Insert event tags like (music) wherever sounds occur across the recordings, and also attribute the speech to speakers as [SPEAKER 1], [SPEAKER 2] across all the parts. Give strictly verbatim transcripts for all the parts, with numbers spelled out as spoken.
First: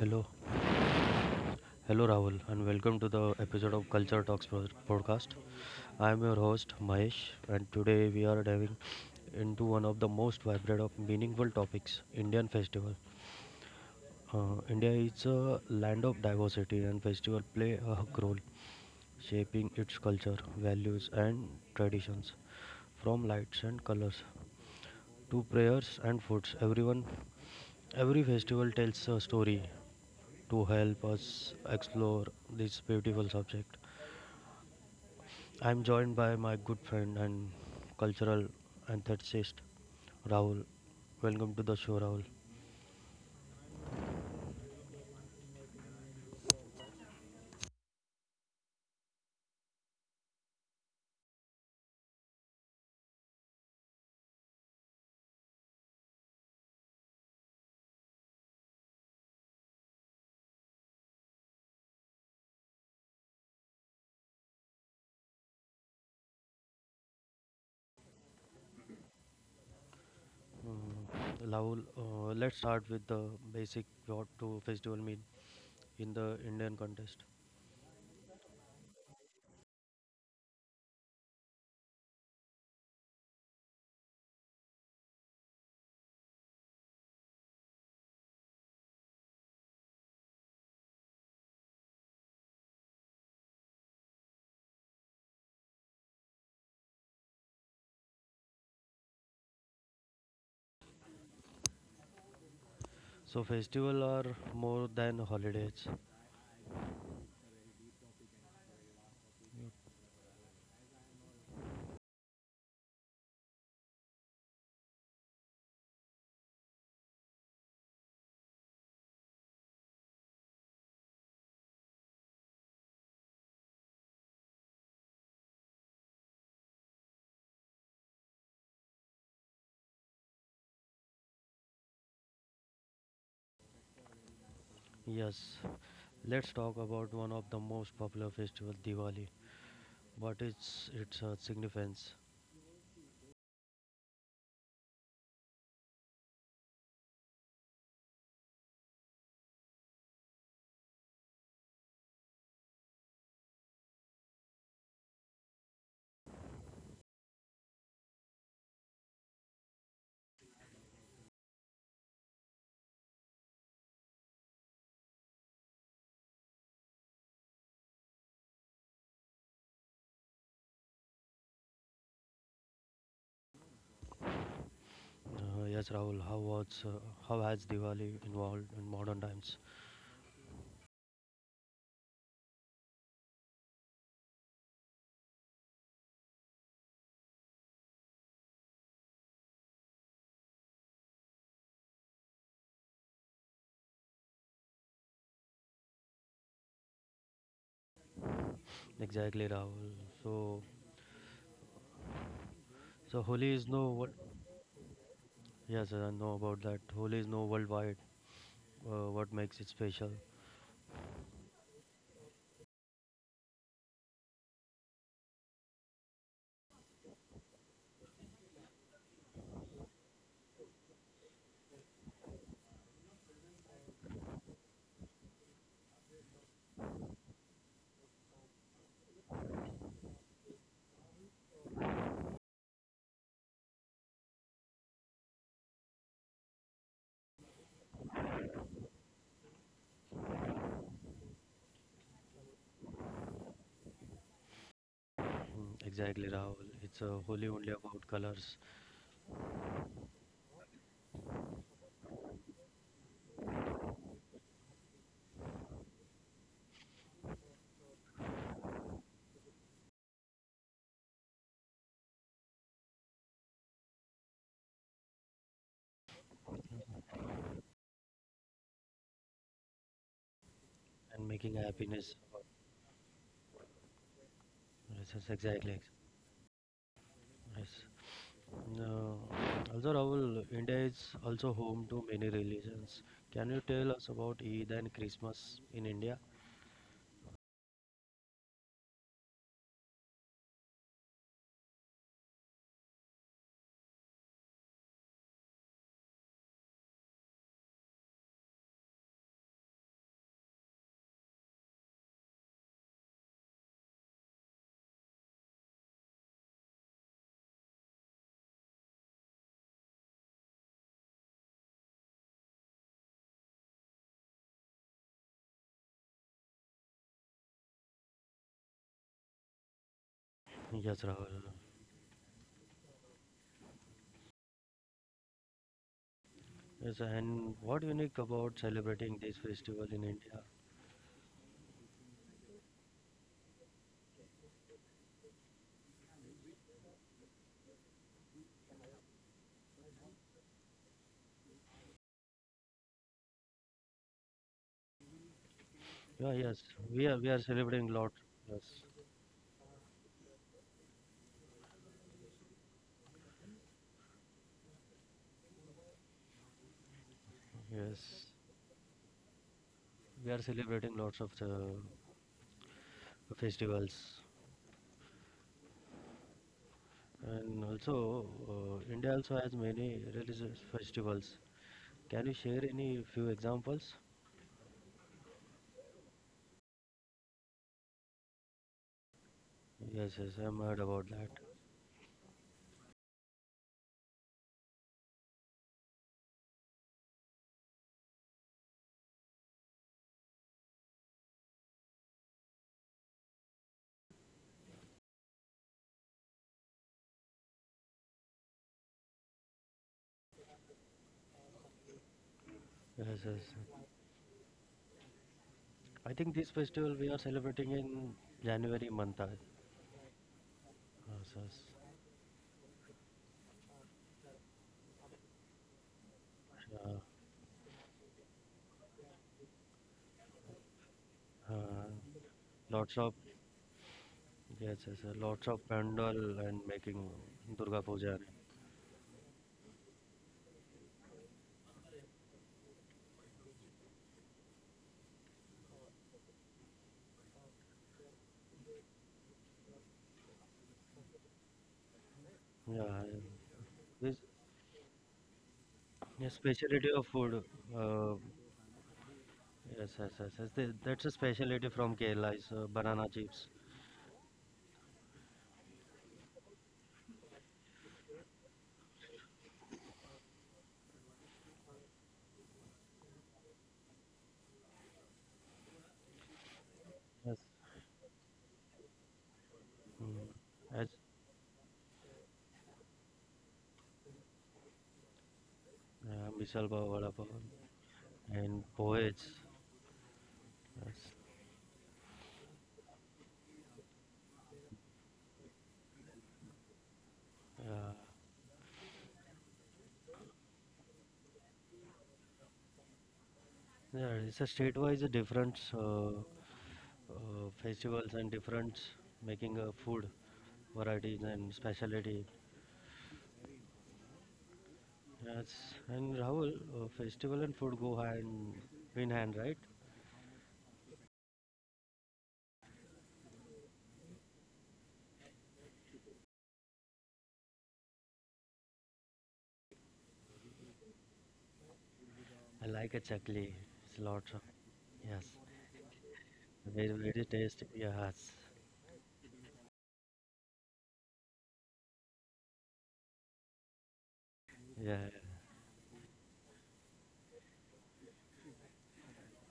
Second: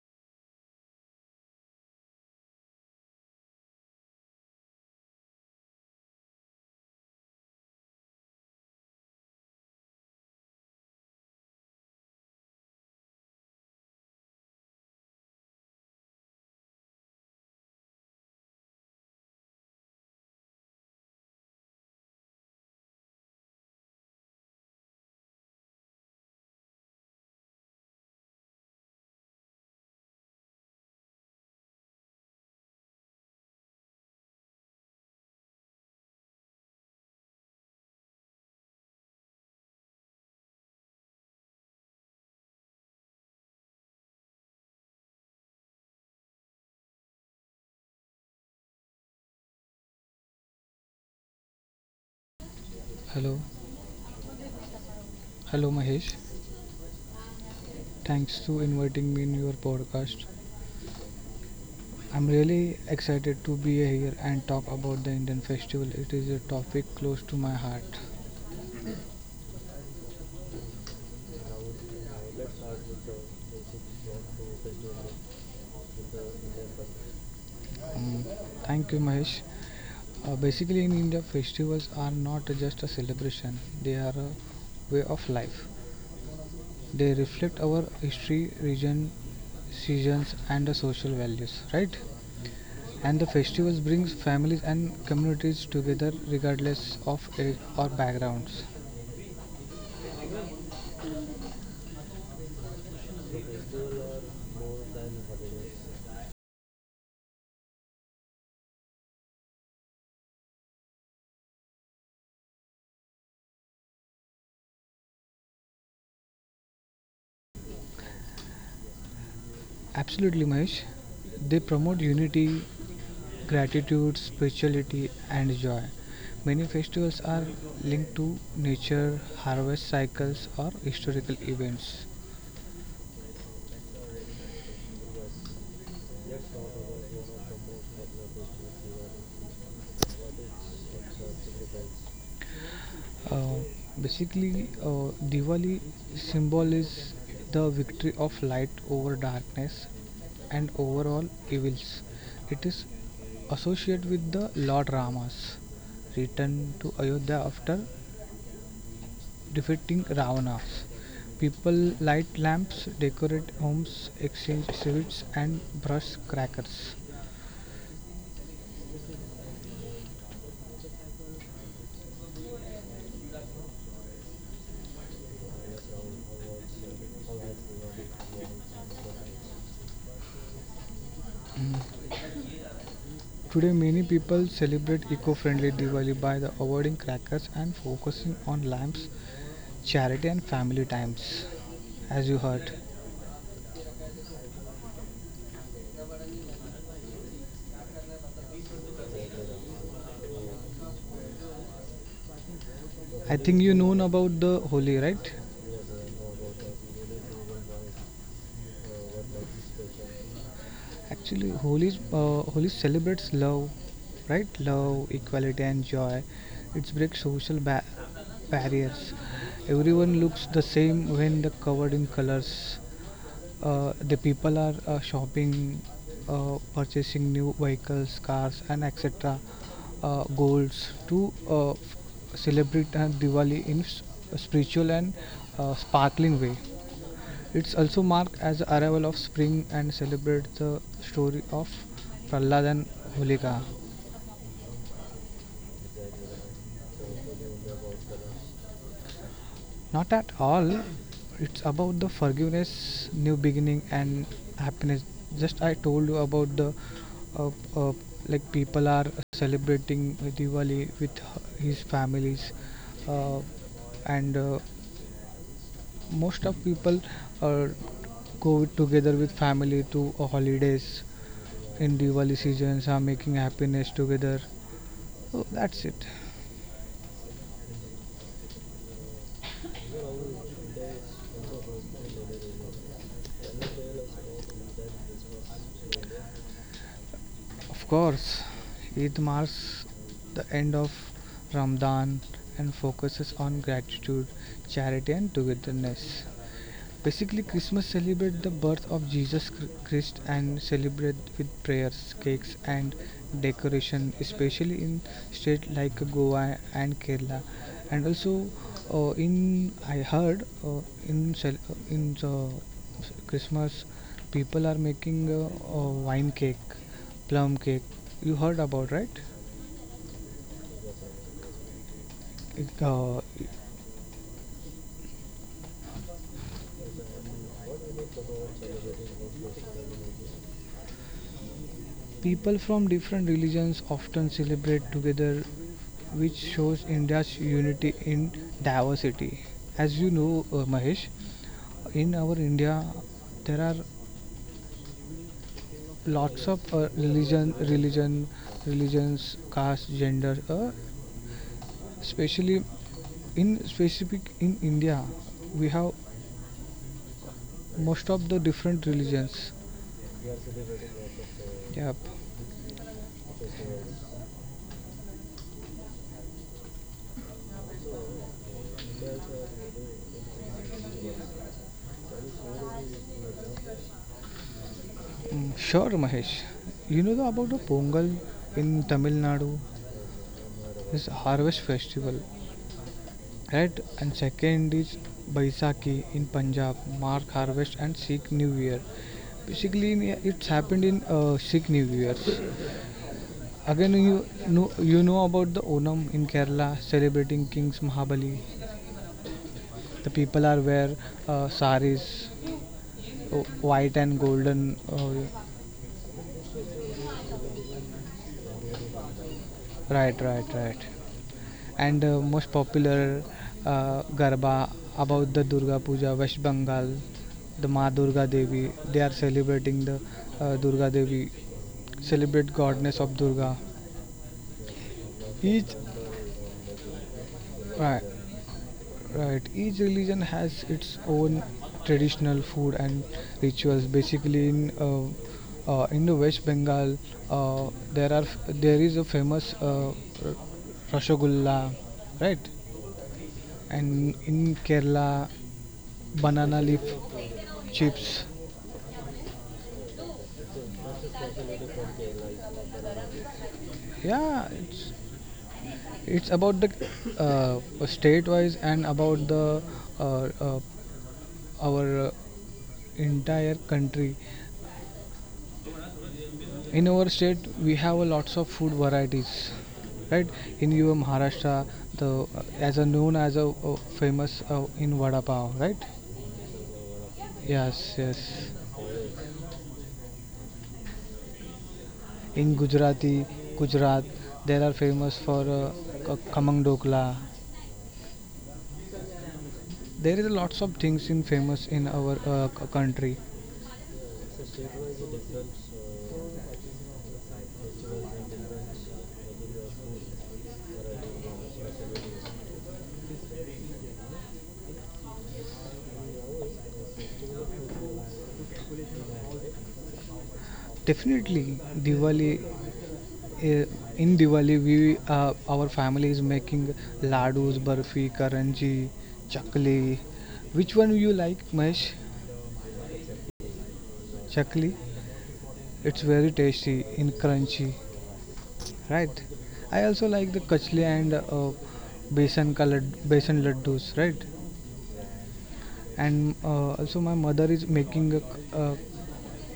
[SPEAKER 1] Hello, hello Rahul, and welcome to the episode of Culture Talks pod- podcast. I am your host Mahesh, and today we are diving into one of the most vibrant of meaningful topics: Indian festival. Uh, India is a land of diversity, and festival play a hug role, shaping its culture, values, and traditions. From lights and colors to prayers and foods, everyone, every festival tells a story to help us explore this beautiful subject. I'm joined by my good friend and cultural enthusiast, Rahul. Welcome to the show, Rahul.
[SPEAKER 2] Hello, hello, Mahesh. Thanks to inviting me in your podcast. I'm really excited to be here and talk about the Indian festival. It is a topic close to my heart.
[SPEAKER 1] Mm, Rahul, uh, let's start with the basic what do festival mean in the Indian context.
[SPEAKER 2] Um, Thank you, Mahesh. Uh, basically, in India, festivals are not just a celebration; they are a way of life. They reflect our history, region, seasons, and the social values, right? And the festivals brings families and communities together regardless of age or backgrounds.
[SPEAKER 1] So festival are more than holidays.
[SPEAKER 2] Absolutely, Mahesh. They promote unity, gratitude, spirituality, and joy. Many festivals are linked to nature, harvest cycles, or historical events.
[SPEAKER 1] Yes, let's talk about one of the most popular festival, Diwali. What is its uh, significance?
[SPEAKER 2] Uh, Basically, uh, Diwali symbol is the victory of light over darkness and over all evils. It is associated with the Lord Rama's return to Ayodhya after defeating Ravana. People light lamps, decorate homes, exchange sweets, and brush crackers.
[SPEAKER 1] Uh, yes, Rahul. How was uh, how has Diwali involved in modern times?
[SPEAKER 2] Today, many people celebrate eco friendly Diwali by the avoiding crackers and focusing on lamps, charity, and family times. As you heard,
[SPEAKER 1] Exactly, Rahul. So, so Holi
[SPEAKER 2] think
[SPEAKER 1] is
[SPEAKER 2] you
[SPEAKER 1] no
[SPEAKER 2] know
[SPEAKER 1] what?
[SPEAKER 2] about the Holi, right?
[SPEAKER 1] Yes, I know about that. Holi is no worldwide. Uh, what makes it special?
[SPEAKER 2] Actually, Holi uh, Holi celebrates love, right? Love, equality, and joy. It breaks social ba- barriers. Everyone looks the same when they're covered in colors. Uh, the people are uh, shopping, uh, purchasing new vehicles, cars, and et cetera. Uh, goals to uh, f- celebrate uh, Diwali in s- spiritual and uh, sparkling way. It's also marked as the arrival of spring and celebrates the story of Prahlad and Holika.
[SPEAKER 1] Mm, exactly, Rahul. It's uh, Holi only about colors
[SPEAKER 2] Not at all. It's about the forgiveness, new beginning, and happiness. Just I told you about the uh, uh, like people are celebrating Diwali with his families, uh, and uh, most of people uh, go together with family to uh, holidays
[SPEAKER 1] and making
[SPEAKER 2] in
[SPEAKER 1] happiness.
[SPEAKER 2] Diwali seasons are making happiness together.
[SPEAKER 1] Yes, yes,
[SPEAKER 2] So
[SPEAKER 1] exactly.
[SPEAKER 2] that's
[SPEAKER 1] ex-
[SPEAKER 2] it.
[SPEAKER 1] Yes. Uh, also, Rahul, India is also home to many religions. Can you tell us about Eid and Christmas in India?
[SPEAKER 2] Of course, Eid marks the end of Ramadan and focuses on gratitude, charity, and togetherness. Basically, Christmas celebrates the birth of Jesus Christ and celebrate with prayers, cakes, and decoration, especially in states like Goa and Kerala. And also, uh, in I heard uh, in cel- uh, in the Christmas, people are making uh, uh, wine cake, plum cake. You heard about right?
[SPEAKER 1] Yes, Rahul.
[SPEAKER 2] It, uh,
[SPEAKER 1] Yes, and what unique about celebrating this festival in India?
[SPEAKER 2] People from different religions often celebrate together, which shows India's unity in diversity. As you know, uh, Mahesh, in our India, there are
[SPEAKER 1] Yeah,
[SPEAKER 2] lots of
[SPEAKER 1] yes,
[SPEAKER 2] uh,
[SPEAKER 1] we are we are
[SPEAKER 2] religion,
[SPEAKER 1] celebrating lot.
[SPEAKER 2] religion,
[SPEAKER 1] Yes,
[SPEAKER 2] religions, caste, gender. Uh, especially in specific in India, we have most
[SPEAKER 1] yes,
[SPEAKER 2] of the different religions.
[SPEAKER 1] we are celebrating lots of the
[SPEAKER 2] Yep.
[SPEAKER 1] festivals, and also uh, India also has many religious festivals. Can you share any few examples?
[SPEAKER 2] Mm, sure, Mahesh. You know the, about the Pongal in Tamil Nadu?
[SPEAKER 1] Yes, yes, I'm heard
[SPEAKER 2] This
[SPEAKER 1] about that.
[SPEAKER 2] harvest festival, right? And second is Baisakhi in Punjab, mark harvest and Sikh New Year. Basically, in- it's happened in uh, Sikh New Years. Again, you know, you know about the Onam in Kerala, celebrating King's Mahabali. The people are wear uh, saris,
[SPEAKER 1] Yes,
[SPEAKER 2] o-
[SPEAKER 1] yes.
[SPEAKER 2] white and golden. Uh,
[SPEAKER 1] I think this festival we are celebrating in January month. uh,
[SPEAKER 2] right, right, right.
[SPEAKER 1] Yes, yes.
[SPEAKER 2] And uh, most popular uh, garba about the Durga Puja, West Bengal,
[SPEAKER 1] Uh,
[SPEAKER 2] the Ma Durga Devi. They are celebrating the uh, Durga Devi,
[SPEAKER 1] uh,
[SPEAKER 2] celebrate
[SPEAKER 1] lots
[SPEAKER 2] goddess
[SPEAKER 1] of
[SPEAKER 2] of Durga.
[SPEAKER 1] yes, yes, a lots of
[SPEAKER 2] Each
[SPEAKER 1] pandal and making Durga
[SPEAKER 2] Right.
[SPEAKER 1] Puja.
[SPEAKER 2] Right, each religion has its own traditional food and rituals. Basically, in uh, uh, in the West Bengal, uh, there are there is a famous uh, r- rasgulla, right?
[SPEAKER 1] Yeah, this
[SPEAKER 2] And in Kerala,
[SPEAKER 1] yeah,
[SPEAKER 2] banana leaf
[SPEAKER 1] speciality of food. Uh,
[SPEAKER 2] chips.
[SPEAKER 1] yes, yes, yes, yes. th- That's a speciality from Kerala is uh, banana chips.
[SPEAKER 2] Yeah, it's it's about the uh, state-wise and about the uh, uh, our uh, entire country. In our
[SPEAKER 1] Yes,
[SPEAKER 2] state we have a lots of food varieties,
[SPEAKER 1] mm.
[SPEAKER 2] right? In
[SPEAKER 1] as
[SPEAKER 2] your Maharashtra, the as a known as a, a famous uh, in vada pav, right?
[SPEAKER 1] uh, misal pav, vada pav,
[SPEAKER 2] Yes, yes.
[SPEAKER 1] and poets. Yes,
[SPEAKER 2] In gujarati Gujarat there are famous for uh, k- khamang dokla.
[SPEAKER 1] yeah.
[SPEAKER 2] There is a lots of things in famous in our uh, c- country.
[SPEAKER 1] Yeah, it's a state-wise a different uh, uh, festivals and different making uh, food varieties and speciality. Yes, and Rahul, uh, festival and food go hand in hand, right?
[SPEAKER 2] Definitely, Diwali. Uh, in Diwali, we uh, our family is making laddus, barfi, karanji, chakli. Which one you like, Mesh?
[SPEAKER 1] I like a chakli, it's a lot. of-
[SPEAKER 2] Chakli.
[SPEAKER 1] Yes,
[SPEAKER 2] It's very tasty
[SPEAKER 1] very
[SPEAKER 2] and
[SPEAKER 1] very tasty.
[SPEAKER 2] crunchy,
[SPEAKER 1] Yes,
[SPEAKER 2] right? I also like the kachli and uh, besan ka lad- besan laddus, right?
[SPEAKER 1] yeah,
[SPEAKER 2] And uh, also my mother is making, a, uh,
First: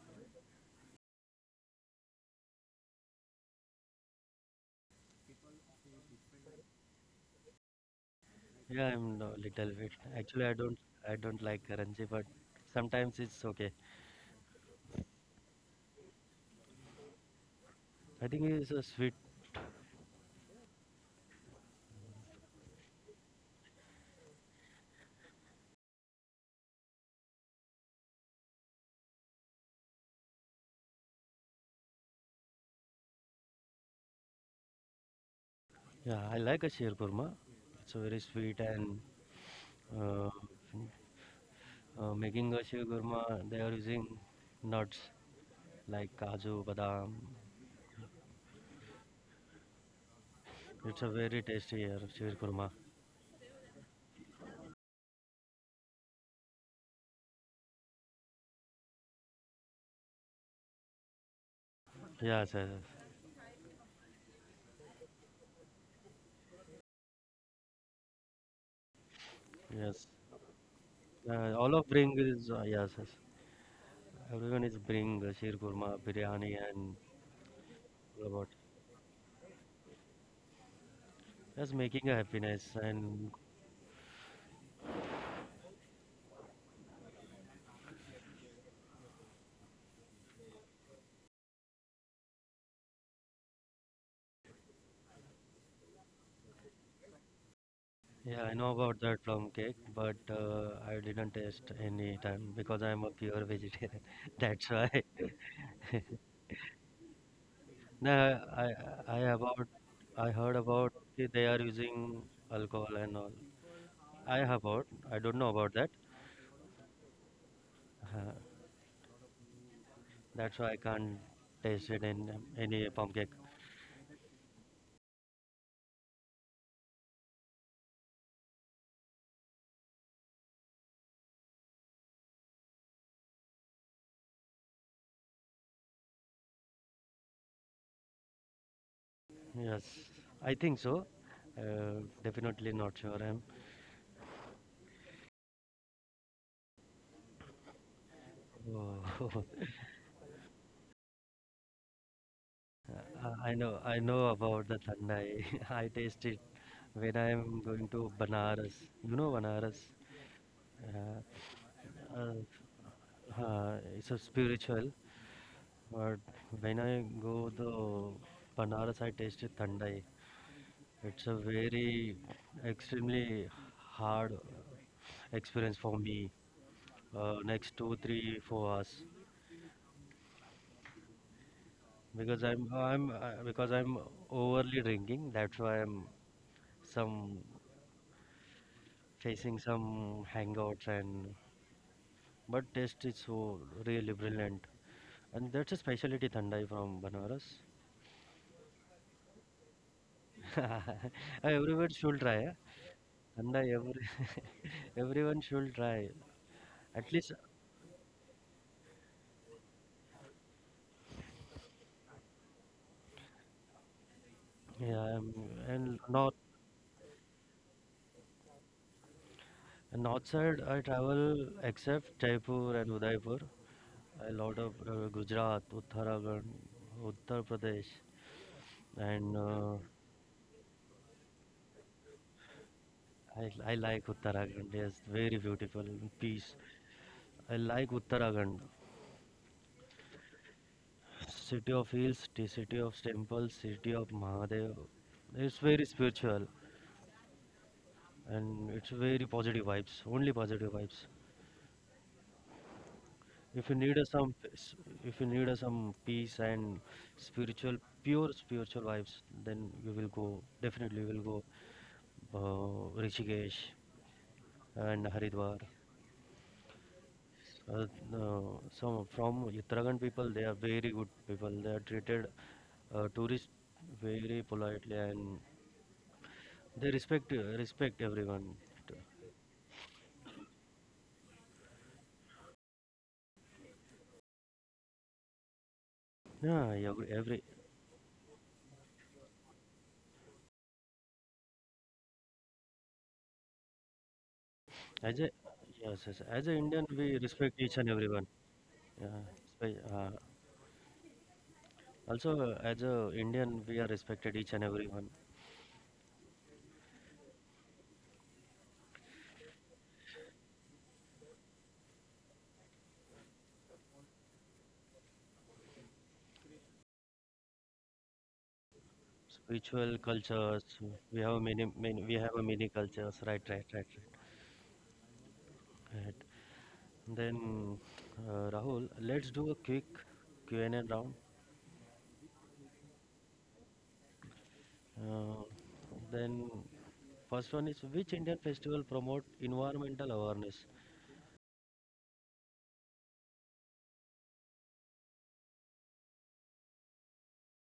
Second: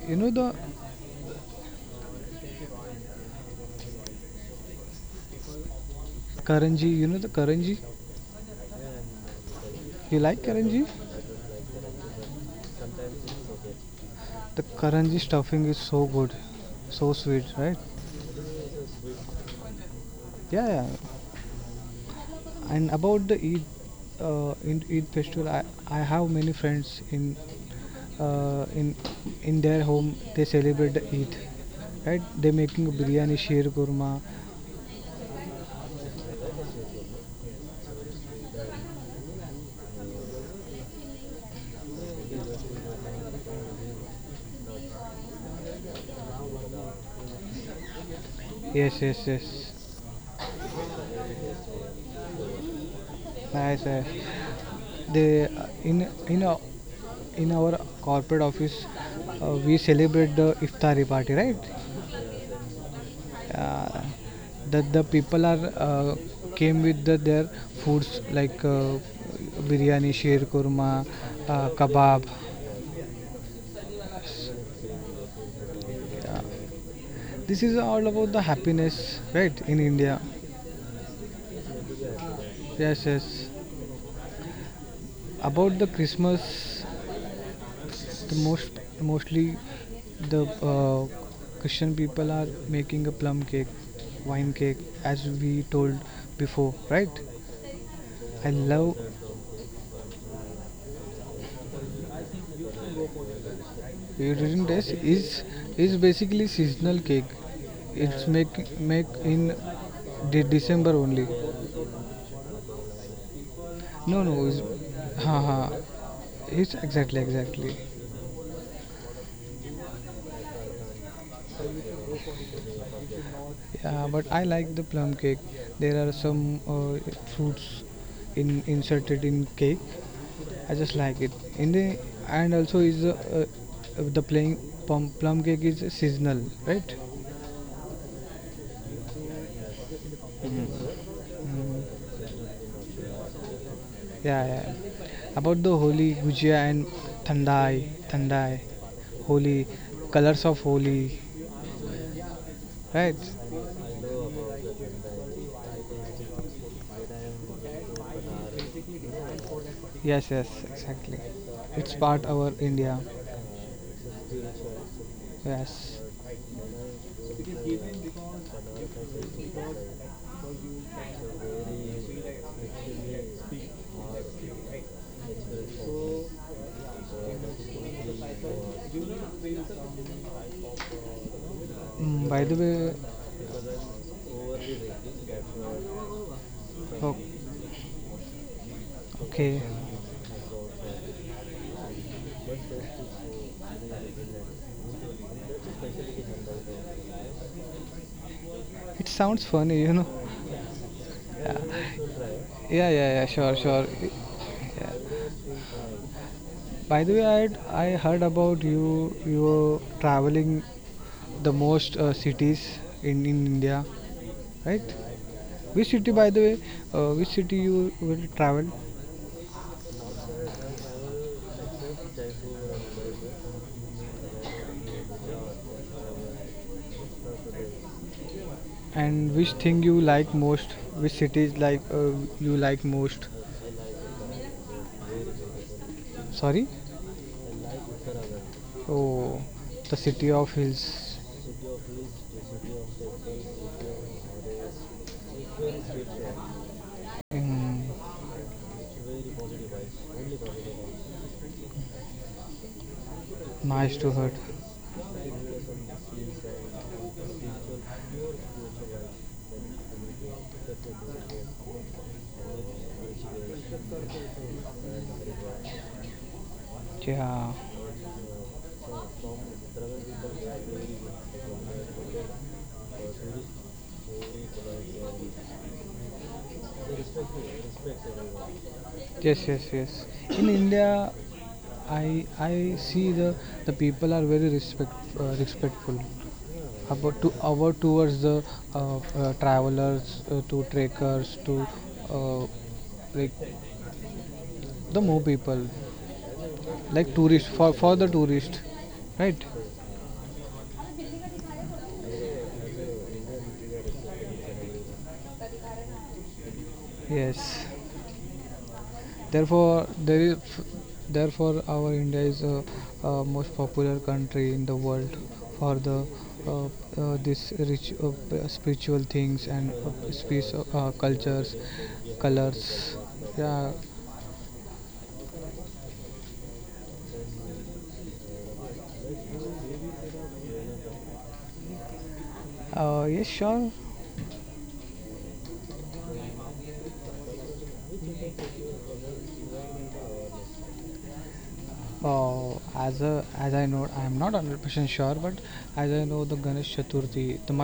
[SPEAKER 2] you know the karanji. You know the karanji.
[SPEAKER 1] yeah. I'm a little bit.
[SPEAKER 2] You like
[SPEAKER 1] Actually, I don't
[SPEAKER 2] karanji?
[SPEAKER 1] I don't like karanji, but sometimes it's okay.
[SPEAKER 2] The karanji stuffing is so good, so sweet, right?
[SPEAKER 1] I think it's a sweet.
[SPEAKER 2] Yeah, yeah. And about the Eid, uh, in Eid festival, I, I have many friends in uh, in in their home they celebrate the Eid, right? They making biryani, sheer kurma.
[SPEAKER 1] Yeah, I like a sheer kurma. It's a very sweet and uh, uh, making a sheer kurma, they are using nuts like kaju, badam.
[SPEAKER 2] Yes, yes, yes.
[SPEAKER 1] It's a very tasty uh, sheer kurma.
[SPEAKER 2] Nice. Nice. They uh, in in a, in our corporate office, uh, we celebrate the iftari party, right?
[SPEAKER 1] Yes, yes.
[SPEAKER 2] uh, that the people are uh, came with the, their foods like uh,
[SPEAKER 1] Yes,
[SPEAKER 2] biryani, sheer kurma,
[SPEAKER 1] uh,
[SPEAKER 2] uh,
[SPEAKER 1] all of bring
[SPEAKER 2] kebab.
[SPEAKER 1] is uh, yes, yes. Everyone is bring uh, sheer kurma, biryani, and
[SPEAKER 2] This is all
[SPEAKER 1] all
[SPEAKER 2] about
[SPEAKER 1] about
[SPEAKER 2] the happiness, right? In India,
[SPEAKER 1] just making a happiness.
[SPEAKER 2] yes,
[SPEAKER 1] And
[SPEAKER 2] yes. About the Christmas, the most mostly the uh, Christian people are making a plum cake, wine cake, as we told before, right?
[SPEAKER 1] yeah, I
[SPEAKER 2] I
[SPEAKER 1] know about
[SPEAKER 2] love
[SPEAKER 1] that plum cake, but uh, I didn't taste any time because I'm a pure vegetarian. (laughs) That's
[SPEAKER 2] Urine
[SPEAKER 1] why.
[SPEAKER 2] dash is is
[SPEAKER 1] (laughs)
[SPEAKER 2] basically seasonal cake. It's
[SPEAKER 1] Now
[SPEAKER 2] make
[SPEAKER 1] I
[SPEAKER 2] make
[SPEAKER 1] I
[SPEAKER 2] in
[SPEAKER 1] about I
[SPEAKER 2] de-
[SPEAKER 1] heard about
[SPEAKER 2] December
[SPEAKER 1] that
[SPEAKER 2] only.
[SPEAKER 1] they are using alcohol and all.
[SPEAKER 2] No,
[SPEAKER 1] I
[SPEAKER 2] no, is
[SPEAKER 1] about I don't
[SPEAKER 2] ha
[SPEAKER 1] know
[SPEAKER 2] ha.
[SPEAKER 1] about that.
[SPEAKER 2] It's exactly exactly.
[SPEAKER 1] Uh, that's why I can't taste it in um, any plum cake.
[SPEAKER 2] Yeah, but I like the plum cake. There are some uh, fruits in inserted in cake. I just like it. In the And also is uh, uh, the playing plum, plum cake is seasonal, right?
[SPEAKER 1] Yes, I think so. Uh,
[SPEAKER 2] Mm.
[SPEAKER 1] definitely not sure. I'm.
[SPEAKER 2] Yeah, yeah. About the Holi, Gujia and Thandai, Thandai,
[SPEAKER 1] Oh,
[SPEAKER 2] Holi,
[SPEAKER 1] (laughs)
[SPEAKER 2] colors of Holi, right?
[SPEAKER 1] I I know. I know about the thandai. (laughs) I taste it when I am going to Banaras. You know Banaras.
[SPEAKER 2] Yes, yes, exactly. It's
[SPEAKER 1] Uh,
[SPEAKER 2] part our India.
[SPEAKER 1] uh, uh, it's a spiritual.
[SPEAKER 2] Yes.
[SPEAKER 1] But when I go
[SPEAKER 2] It is given because
[SPEAKER 1] to
[SPEAKER 2] you
[SPEAKER 1] Banaras, I
[SPEAKER 2] because b e
[SPEAKER 1] tasted Thandai.
[SPEAKER 2] c you
[SPEAKER 1] It's a
[SPEAKER 2] can
[SPEAKER 1] very
[SPEAKER 2] feel like
[SPEAKER 1] extremely
[SPEAKER 2] speak
[SPEAKER 1] hard
[SPEAKER 2] right.
[SPEAKER 1] experience for me.
[SPEAKER 2] So
[SPEAKER 1] uh,
[SPEAKER 2] in
[SPEAKER 1] next two
[SPEAKER 2] the
[SPEAKER 1] three four hours
[SPEAKER 2] cycle, you need to b l some uh, 음,
[SPEAKER 1] because
[SPEAKER 2] by the
[SPEAKER 1] I'm
[SPEAKER 2] way,
[SPEAKER 1] I'm uh, because I'm overly drinking. That's why I'm
[SPEAKER 2] o-
[SPEAKER 1] some facing
[SPEAKER 2] okay.
[SPEAKER 1] some hangouts and but taste is so really brilliant. And that's a specialty Thandai from Banaras.
[SPEAKER 2] It sounds funny, you know.
[SPEAKER 1] (laughs) Everyone should try. Eh?
[SPEAKER 2] Yeah, yeah, yeah, sure,
[SPEAKER 1] Thandai
[SPEAKER 2] sure.
[SPEAKER 1] every (laughs)
[SPEAKER 2] Yeah.
[SPEAKER 1] everyone should try.
[SPEAKER 2] By
[SPEAKER 1] At
[SPEAKER 2] the way,
[SPEAKER 1] least
[SPEAKER 2] I had, I heard about you. You were traveling the most uh, cities in, in India, right?
[SPEAKER 1] yeah, um,
[SPEAKER 2] Which
[SPEAKER 1] and
[SPEAKER 2] city,
[SPEAKER 1] north
[SPEAKER 2] by the way, uh, Which city you will travel?
[SPEAKER 1] north side I travel except Jaipur and Udaipur. A lot of uh, Gujarat, Uttarakhand, Uttar Pradesh, and
[SPEAKER 2] And which
[SPEAKER 1] uh,
[SPEAKER 2] thing you like most? Which cities like uh, you like most?
[SPEAKER 1] I, I like Uttarakhand. Yes, very beautiful, peace.
[SPEAKER 2] Sorry?
[SPEAKER 1] I like Uttarakhand,
[SPEAKER 2] Oh, the city of hills.
[SPEAKER 1] city of hills, t- city of temples, city of Mahadev. It's very spiritual and it's very positive vibes. Only
[SPEAKER 2] Mm,
[SPEAKER 1] positive vibes. If you
[SPEAKER 2] nice
[SPEAKER 1] need a
[SPEAKER 2] to hear.
[SPEAKER 1] some, s- if you need a some peace and spiritual, pure spiritual vibes, then you will go. Definitely, you will go. Uh, Rishikesh. And Haridwar.
[SPEAKER 2] Yeah.
[SPEAKER 1] Uh, no, some from Uttarakhand people, they are very good people. They are treated uh, tourists very politely and they respect uh, respect everyone.
[SPEAKER 2] Yes, yes, yes. In India, I I see the the people are very respect uh, respectful.
[SPEAKER 1] Yeah, I agree.
[SPEAKER 2] About to
[SPEAKER 1] Every
[SPEAKER 2] our towards the uh, uh, travelers uh, to trekkers to uh, like the
[SPEAKER 1] as
[SPEAKER 2] more
[SPEAKER 1] a
[SPEAKER 2] people
[SPEAKER 1] yes, yes, as a Indian, we
[SPEAKER 2] like tourists
[SPEAKER 1] respect
[SPEAKER 2] for
[SPEAKER 1] each and
[SPEAKER 2] for the
[SPEAKER 1] everyone.
[SPEAKER 2] tourist,
[SPEAKER 1] Yeah.
[SPEAKER 2] right.
[SPEAKER 1] spe- Uh, also, uh, as a Indian, we are respected each and everyone.
[SPEAKER 2] Yes. therefore there is Therefore our India is a, uh most popular country in the world for the uh, uh, this rich uh, p- spiritual things and
[SPEAKER 1] Spiritual
[SPEAKER 2] uh, speech
[SPEAKER 1] cultures,
[SPEAKER 2] uh,
[SPEAKER 1] we have
[SPEAKER 2] cultures,
[SPEAKER 1] many, many we have a many
[SPEAKER 2] colors.
[SPEAKER 1] cultures. Right, right,
[SPEAKER 2] Yeah.
[SPEAKER 1] right, right. right. Then, uh, Rahul, let's do a quick Q and A round.
[SPEAKER 2] Uh, yes, sure.
[SPEAKER 1] Uh, then, first one is which Indian festival promote environmental awareness?
[SPEAKER 2] अजे वर रिषव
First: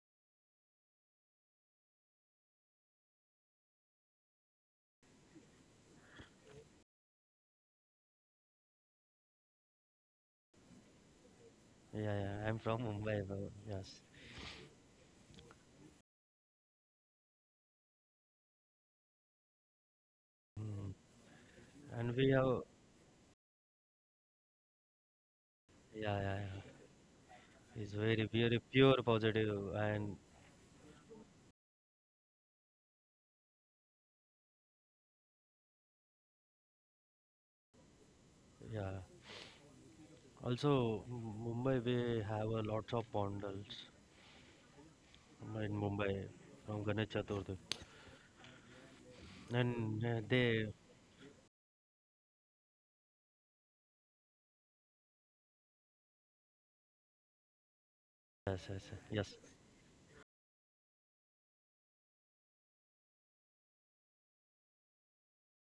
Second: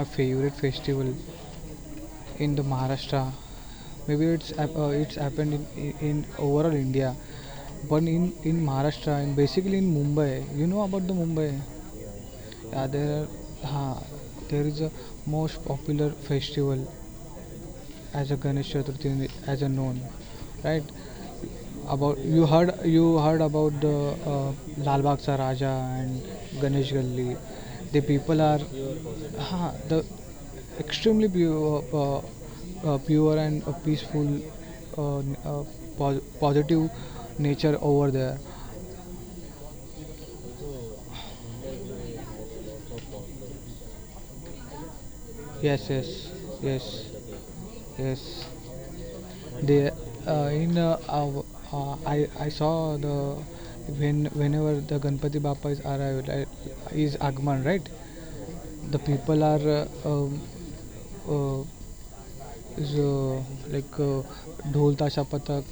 [SPEAKER 2] इसाप मारारास्टा से वे ता are shall with साथारा के लिए प्र Voilà टंध प्केरांग,बेद वालब्च उन् तीस लार प्केल और आड वाल थो ड्य थान विद भालब
[SPEAKER 1] Yeah, yeah, I'm from Mumbai, bro. Yes.
[SPEAKER 2] ते वाल मूंबे, प्केराश का ना प्रुểm as a Ganesh Chaturthi as a known, right?
[SPEAKER 1] Mm. And
[SPEAKER 2] About
[SPEAKER 1] we
[SPEAKER 2] you
[SPEAKER 1] have,
[SPEAKER 2] heard you heard about the uh, Lal Bagh Sa Raja
[SPEAKER 1] yeah,
[SPEAKER 2] and
[SPEAKER 1] yeah, yeah.
[SPEAKER 2] Ganesh Galli.
[SPEAKER 1] It's
[SPEAKER 2] The
[SPEAKER 1] very,
[SPEAKER 2] people are
[SPEAKER 1] very pure
[SPEAKER 2] huh,
[SPEAKER 1] positive
[SPEAKER 2] the
[SPEAKER 1] and
[SPEAKER 2] extremely pure, uh, uh, pure and uh, peaceful, uh, uh, pos- positive nature over there.
[SPEAKER 1] yeah. Also, M- Mumbai, we have a lots of pandals in
[SPEAKER 2] Yes,
[SPEAKER 1] Mumbai
[SPEAKER 2] yes,
[SPEAKER 1] from
[SPEAKER 2] yes,
[SPEAKER 1] Ganesh Chaturthi.
[SPEAKER 2] yes. They
[SPEAKER 1] And uh,
[SPEAKER 2] uh,
[SPEAKER 1] they,
[SPEAKER 2] in uh, our, uh, I I saw the when whenever the Ganpati Bappa is arrived, uh, is Agman, right?
[SPEAKER 1] yes, yes,
[SPEAKER 2] The
[SPEAKER 1] yes,
[SPEAKER 2] people are uh, um, uh, is uh, like uh, dhol tasha patak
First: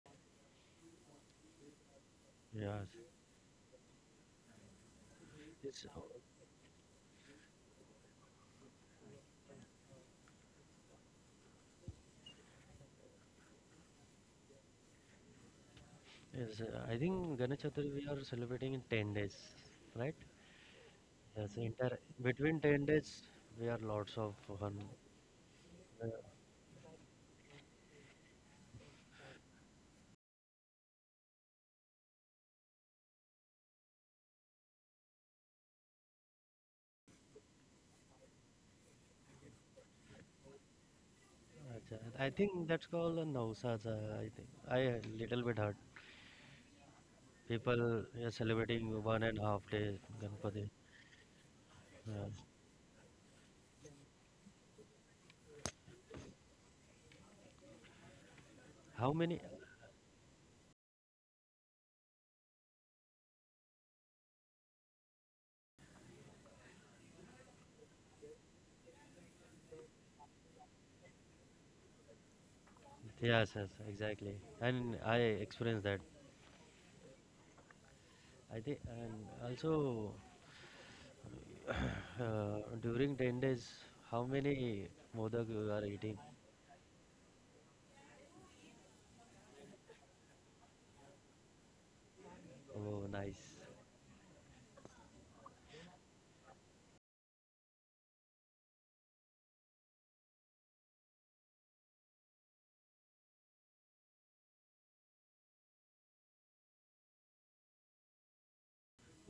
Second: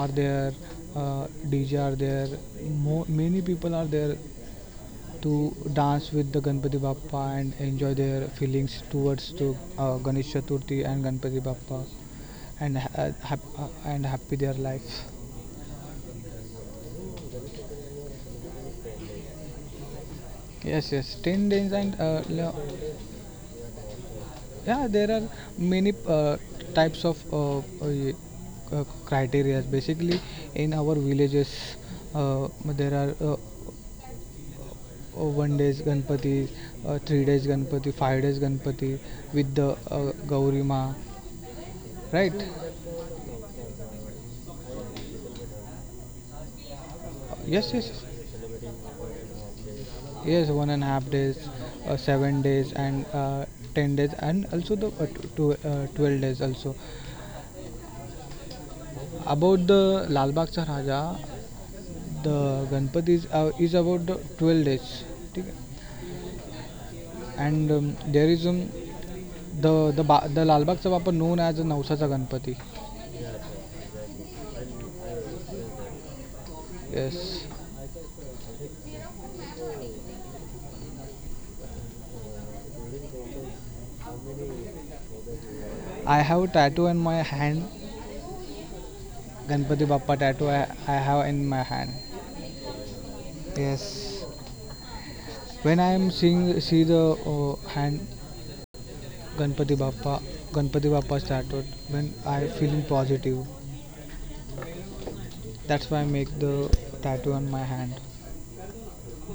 [SPEAKER 2] are there, uh, dj are there.
[SPEAKER 1] yes.
[SPEAKER 2] Mo-
[SPEAKER 1] yes.
[SPEAKER 2] many people are there to
[SPEAKER 1] It's
[SPEAKER 2] dance with the Ganpati Bappa and enjoy their feelings towards the uh, Ganesh Chaturthi and Ganpati Bappa and ha- uh, hap- uh, and happy their life.
[SPEAKER 1] Yes, uh, I think Ganesh Chaturthi we are celebrating in ten days, right?
[SPEAKER 2] Yes, yes.
[SPEAKER 1] Yes,
[SPEAKER 2] Ten days
[SPEAKER 1] inter
[SPEAKER 2] and uh,
[SPEAKER 1] between ten days we are lots of fun.
[SPEAKER 2] yeah there are many
[SPEAKER 1] Uh,
[SPEAKER 2] uh, types of uh, uh, uh, criteria, basically in our villages, uh, there are uh, uh, one days ganpati, uh, three days ganpati, five days ganpati with the uh, gauri ma,
[SPEAKER 1] acha, I
[SPEAKER 2] right?
[SPEAKER 1] think that's called a Navsaz, uh, I think. I uh, little bit hurt.
[SPEAKER 2] Yes, yes.
[SPEAKER 1] People are celebrating one and a half day
[SPEAKER 2] Yes,
[SPEAKER 1] Ganpati.
[SPEAKER 2] one and a half days, uh,
[SPEAKER 1] Yeah.
[SPEAKER 2] seven days, and uh, ten days, and also the uh, tw- tw- uh, twelve days also.
[SPEAKER 1] How many?
[SPEAKER 2] About the Lalbaugcha Raja the Ganpati is about the twelve days ठीक आहे and there is the the बा the Lalbaugcha Bappa known as a Navsacha Ganpati
[SPEAKER 1] Yes, yes, exactly. And I experienced that.
[SPEAKER 2] Yes
[SPEAKER 1] I think, and also (coughs) (clears throat) uh, during ten days, how many modak you are eating?
[SPEAKER 2] I have tattoo in my hand Ganpati Bappa tattoo I I have in my hand
[SPEAKER 1] Oh, nice.
[SPEAKER 2] Yes when I am seeing see the hand Ganpati Bappa, Ganpati Bappa tattoo. When I feeling positive. That's why I make the tattoo on my hand.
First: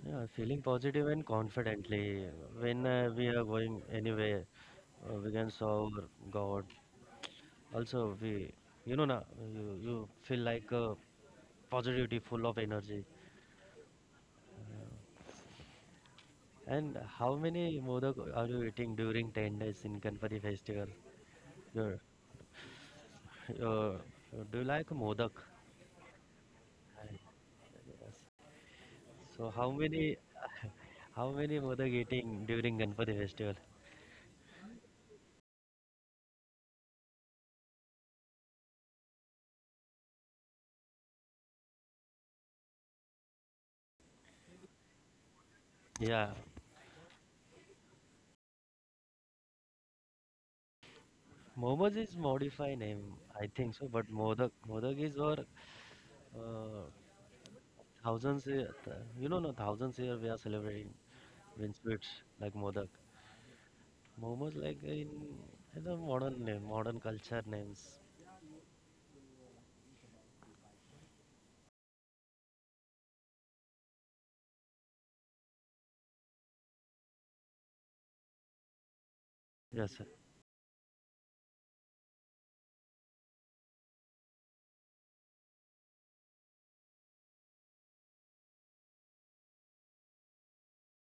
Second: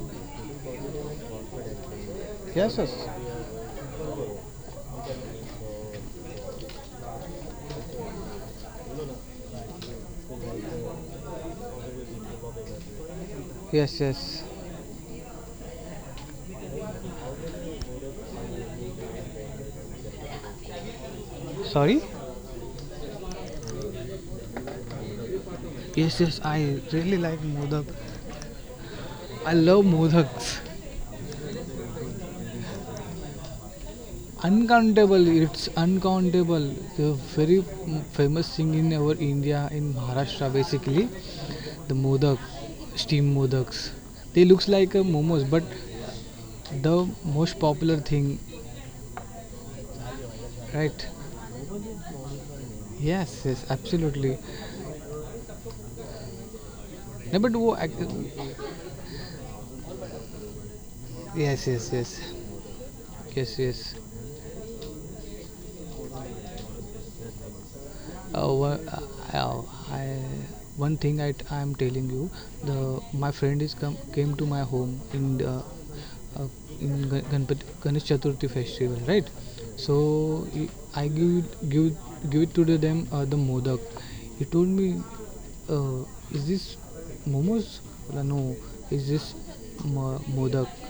[SPEAKER 1] Yeah, feeling positive and confidently
[SPEAKER 2] Yes,
[SPEAKER 1] when
[SPEAKER 2] yes.
[SPEAKER 1] uh, we are going anywhere, uh, we can serve God. Also, we, you know, na, you, you feel like uh, positivity, full of energy.
[SPEAKER 2] Yes, yes.
[SPEAKER 1] And how many modak are you eating during ten days in Ganpati festival? Your,
[SPEAKER 2] Sorry?
[SPEAKER 1] your, do you like modak?
[SPEAKER 2] Yes, yes. I really like Modak.
[SPEAKER 1] So
[SPEAKER 2] I
[SPEAKER 1] how
[SPEAKER 2] love
[SPEAKER 1] many,
[SPEAKER 2] Modaks.
[SPEAKER 1] (laughs) how many modak eating during Ganpati festival?
[SPEAKER 2] Uncountable. It's uncountable. The very famous thing in our India, in Maharashtra, basically, the Modak, steam Modaks. They looks like a momos, but
[SPEAKER 1] Yeah,
[SPEAKER 2] the most popular thing, right?
[SPEAKER 1] momos is modified name, I
[SPEAKER 2] Yes, yes,
[SPEAKER 1] think so. But
[SPEAKER 2] absolutely.
[SPEAKER 1] modak, modak is our uh,
[SPEAKER 2] No, but wo, ac-
[SPEAKER 1] Thousands here, th- you know, no, thousands here we are celebrating
[SPEAKER 2] yes, yes,
[SPEAKER 1] Winspits
[SPEAKER 2] yes,
[SPEAKER 1] like Modak.
[SPEAKER 2] yes, yes.
[SPEAKER 1] Momos like in, in the modern name, modern culture names.
[SPEAKER 2] Uh, wha- uh, uh, I, one thing I I am telling you, the my friend is come came to my home in the, uh, in Gan- Ganpati Ganesh Chaturthi festival, right?
[SPEAKER 1] Yes,
[SPEAKER 2] So
[SPEAKER 1] sir.
[SPEAKER 2] he- I give it- give it- give it to the, them uh, the modak. He told me, uh, is this momos? Well, no, is this mo- modak?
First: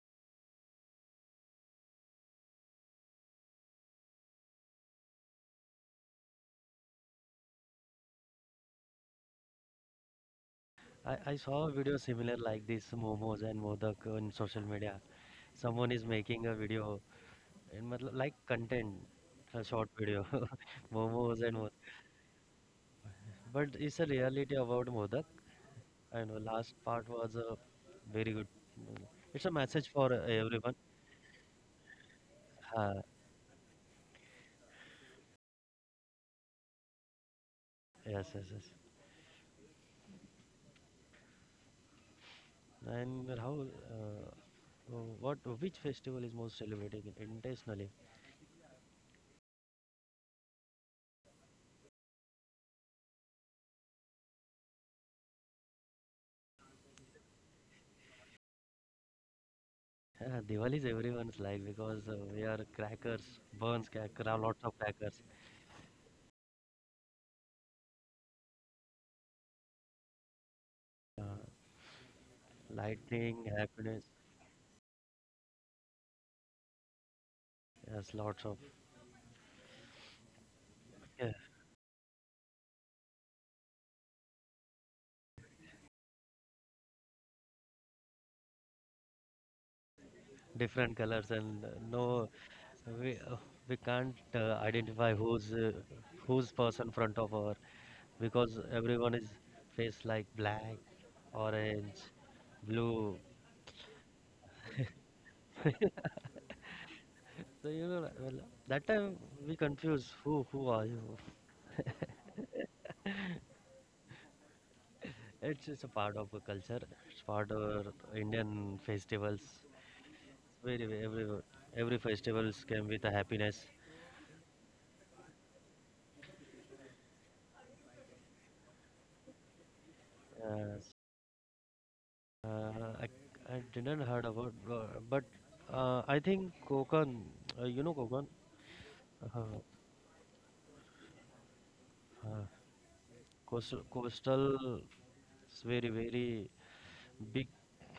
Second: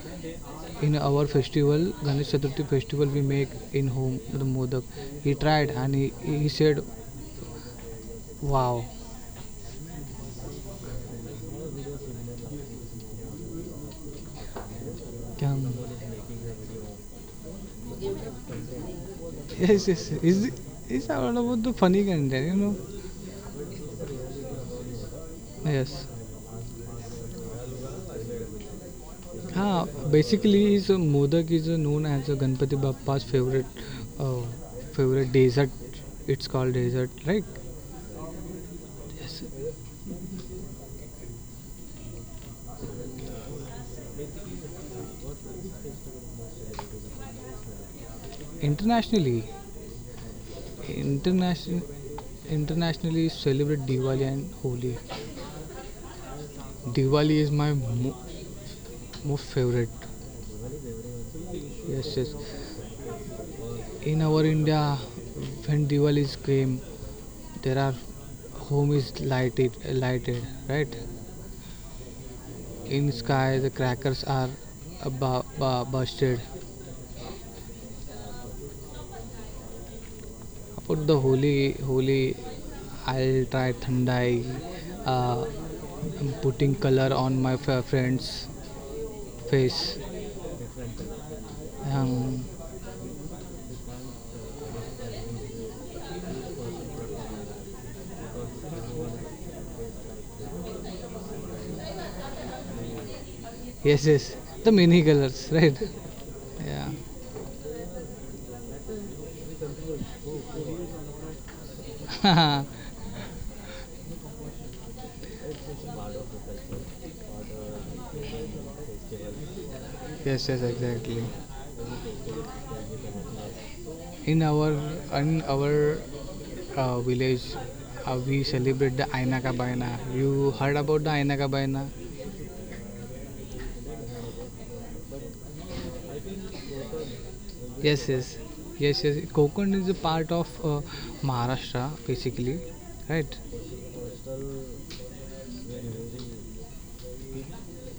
[SPEAKER 2] In our festival, ganesh chaturthi festival, we make in home the modak. He tried and he, he said wow.
[SPEAKER 1] I, I saw a video similar like this momos and Modak on social media.
[SPEAKER 2] Can-
[SPEAKER 1] Someone is making a video and matlab, like content, a
[SPEAKER 2] yes,
[SPEAKER 1] short
[SPEAKER 2] yes,
[SPEAKER 1] video,
[SPEAKER 2] is
[SPEAKER 1] (laughs)
[SPEAKER 2] is about
[SPEAKER 1] momos and
[SPEAKER 2] the
[SPEAKER 1] Modak.
[SPEAKER 2] funny content, you know.
[SPEAKER 1] But it's a reality about Modak.
[SPEAKER 2] Yes.
[SPEAKER 1] I know last part was a very good. It's a message for
[SPEAKER 2] हाँ
[SPEAKER 1] uh,
[SPEAKER 2] basically
[SPEAKER 1] everyone.
[SPEAKER 2] Is modak is known as a Ganpati
[SPEAKER 1] Uh,
[SPEAKER 2] Bappa's favourite favourite dessert it's called dessert
[SPEAKER 1] yes, yes, yes.
[SPEAKER 2] Right
[SPEAKER 1] And Rahul, so what which festival is most celebrated in- internationally?
[SPEAKER 2] Internationally international internationally celebrate Diwali and Holi Diwali is my mo- most favorite.
[SPEAKER 1] Yeah, (laughs) Diwali is everyone's life because uh,
[SPEAKER 2] Yes, yes.
[SPEAKER 1] we are crackers, burns, crack,
[SPEAKER 2] In our
[SPEAKER 1] lots of
[SPEAKER 2] India,
[SPEAKER 1] crackers,
[SPEAKER 2] when Diwali is came, there are home is lighted, lighted, right? In
[SPEAKER 1] lightning,
[SPEAKER 2] sky, the
[SPEAKER 1] happiness,
[SPEAKER 2] crackers are uh, bu- bu- busted.
[SPEAKER 1] yes, lots of
[SPEAKER 2] About the
[SPEAKER 1] yeah,
[SPEAKER 2] holy, holy, I'll try thandai, uh, putting color on my f- friend's face.
[SPEAKER 1] different colors, and uh, no,
[SPEAKER 2] Um,
[SPEAKER 1] we uh, we can't uh, identify who's uh, who's person front of our because everyone is face like black, orange, blue,
[SPEAKER 2] Yes, yes. The mini colors, right? Yeah.
[SPEAKER 1] so you know, like, well, that time we confuse who who are you. (laughs)
[SPEAKER 2] (laughs)
[SPEAKER 1] It's just a part of a culture. It's part of our Indian festivals.
[SPEAKER 2] Yes, yes,
[SPEAKER 1] Very very-
[SPEAKER 2] exactly.
[SPEAKER 1] every every festivals came with a happiness.
[SPEAKER 2] In our in our uh, village, uh, we celebrate the Aina ka Baina. You heard
[SPEAKER 1] Uh,
[SPEAKER 2] about the Aina ka Baina?
[SPEAKER 1] uh, I I didn't heard about, uh, but uh, I think Kokan. Uh, you know
[SPEAKER 2] Yes,
[SPEAKER 1] Kokan.
[SPEAKER 2] yes, yes, yes.
[SPEAKER 1] Uh,
[SPEAKER 2] Kokon is a part of uh, Maharashtra,
[SPEAKER 1] uh,
[SPEAKER 2] basically, right?
[SPEAKER 1] Coast coastal very very big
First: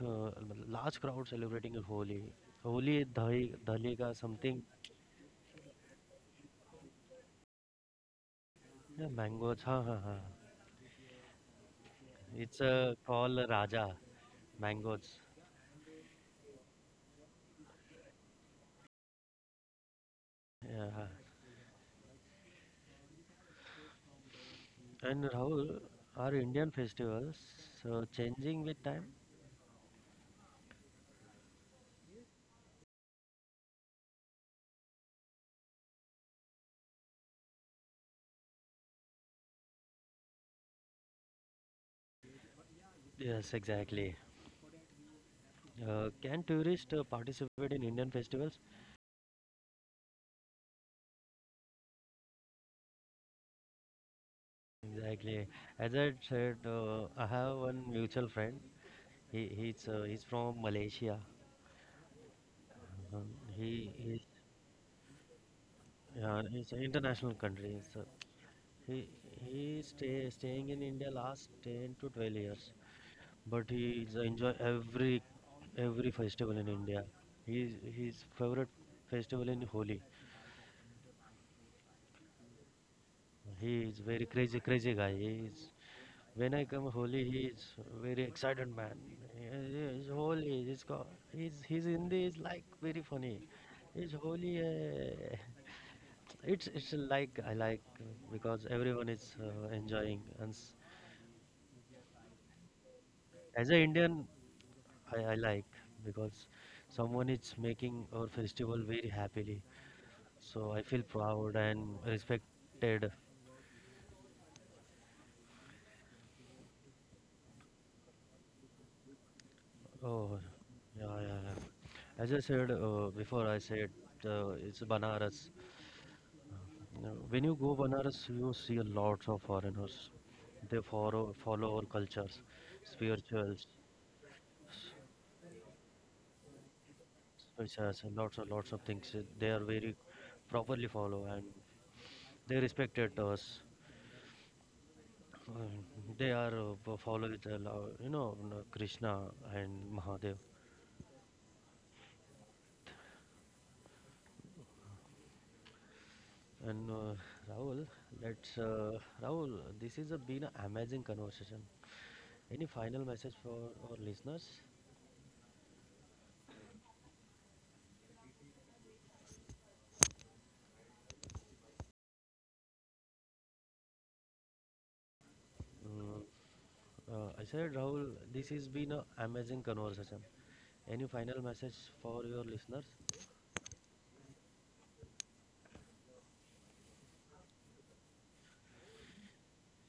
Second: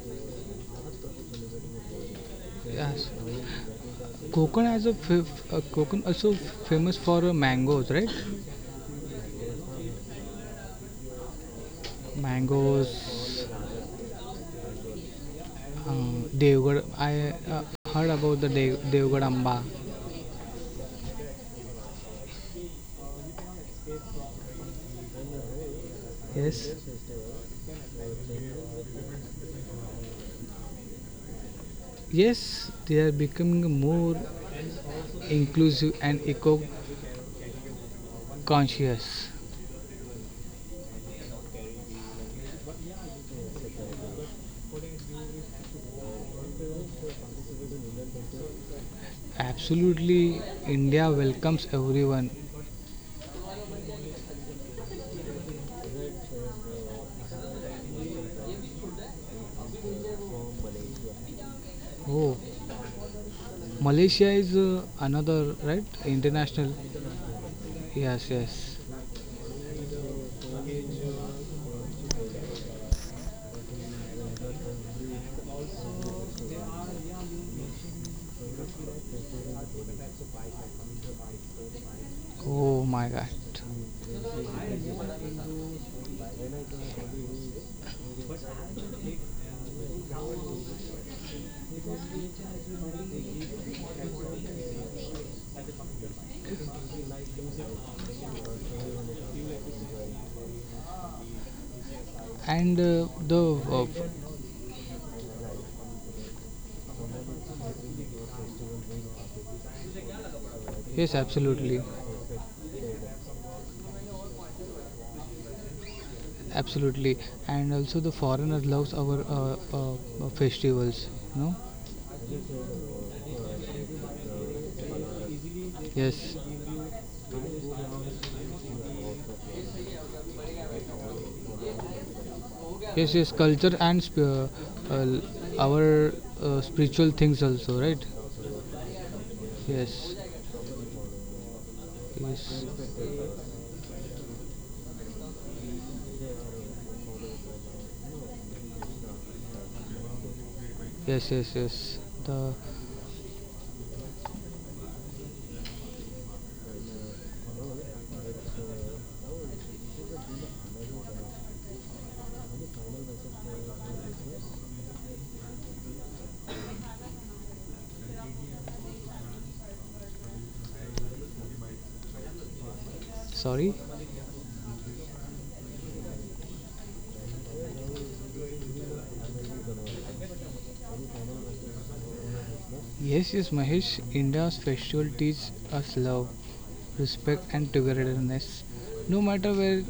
[SPEAKER 1] uh, large crowd celebrating Holi Holi दही दहली का something
[SPEAKER 2] Konkan has a f- uh, Konkan also famous for uh, mangoes, right?
[SPEAKER 1] Mangoes हाँ हाँ हाँ it's
[SPEAKER 2] Mangoes,
[SPEAKER 1] call raja mangoes
[SPEAKER 2] uh, Devgad. I uh, heard about the De- Devgad Amba.
[SPEAKER 1] And Rahul are
[SPEAKER 2] Yes,
[SPEAKER 1] Indian festivals changing with time
[SPEAKER 2] yes, they are becoming more inclusive and eco-conscious.
[SPEAKER 1] Yes exactly can tourist participate in Indian festivals
[SPEAKER 2] Absolutely, India welcomes everyone.
[SPEAKER 1] Exactly as I said I have one mutual friend he he's uh, he's from Malaysia.
[SPEAKER 2] Oh,
[SPEAKER 1] Um, he is
[SPEAKER 2] Malaysia is uh, another right
[SPEAKER 1] yeah,
[SPEAKER 2] international.
[SPEAKER 1] he's an international country. So
[SPEAKER 2] Yes, yes.
[SPEAKER 1] he he stay staying in India last ten to twelve years, but he is enjoy every every festival in India. His his favorite festival in Holi.
[SPEAKER 2] Oh my God.
[SPEAKER 1] He is very crazy crazy guy. He is when I come Holi, he is very excited man. It's Holi. It's called, he's he's Hindi is like very funny. It's Holi. Eh. (laughs) It's it's like I like uh, because everyone is uh, enjoying, and s-
[SPEAKER 2] And uh, the
[SPEAKER 1] as an Indian, I, I like
[SPEAKER 2] uh,
[SPEAKER 1] because someone is making our festival very happily. So I feel
[SPEAKER 2] Yes,
[SPEAKER 1] proud
[SPEAKER 2] absolutely,
[SPEAKER 1] and respected.
[SPEAKER 2] absolutely, and also the foreigner loves our uh, uh, uh,
[SPEAKER 1] Oh,
[SPEAKER 2] festivals.
[SPEAKER 1] yeah, yeah,
[SPEAKER 2] No,
[SPEAKER 1] yeah. As I said uh, before, I said uh, it's Banaras.
[SPEAKER 2] yes,
[SPEAKER 1] Uh, When you go Banaras, you see a lot of foreigners. They follow follow our cultures,
[SPEAKER 2] yes, yes,
[SPEAKER 1] spirituals,
[SPEAKER 2] culture and sp- uh, uh, our uh, spiritual things
[SPEAKER 1] which
[SPEAKER 2] also, right?
[SPEAKER 1] has lots of lots of things. uh, They are very
[SPEAKER 2] Yes,
[SPEAKER 1] properly follow and they
[SPEAKER 2] yes.
[SPEAKER 1] respected us. Uh, They are uh, fo- follow with the law- you know n- Krishna and Mahadev
[SPEAKER 2] Yes, yes, yes. The
[SPEAKER 1] and uh, Rahul. Let's uh, Rahul. This is a been an amazing conversation. Any final message for our listeners?
[SPEAKER 2] Sorry?
[SPEAKER 1] Mm, uh, I said Rahul. This has been an amazing conversation. Any final message for your listeners?
[SPEAKER 2] Yes, yes, Mahesh. India's festival teaches us love, respect, and togetherness. No matter where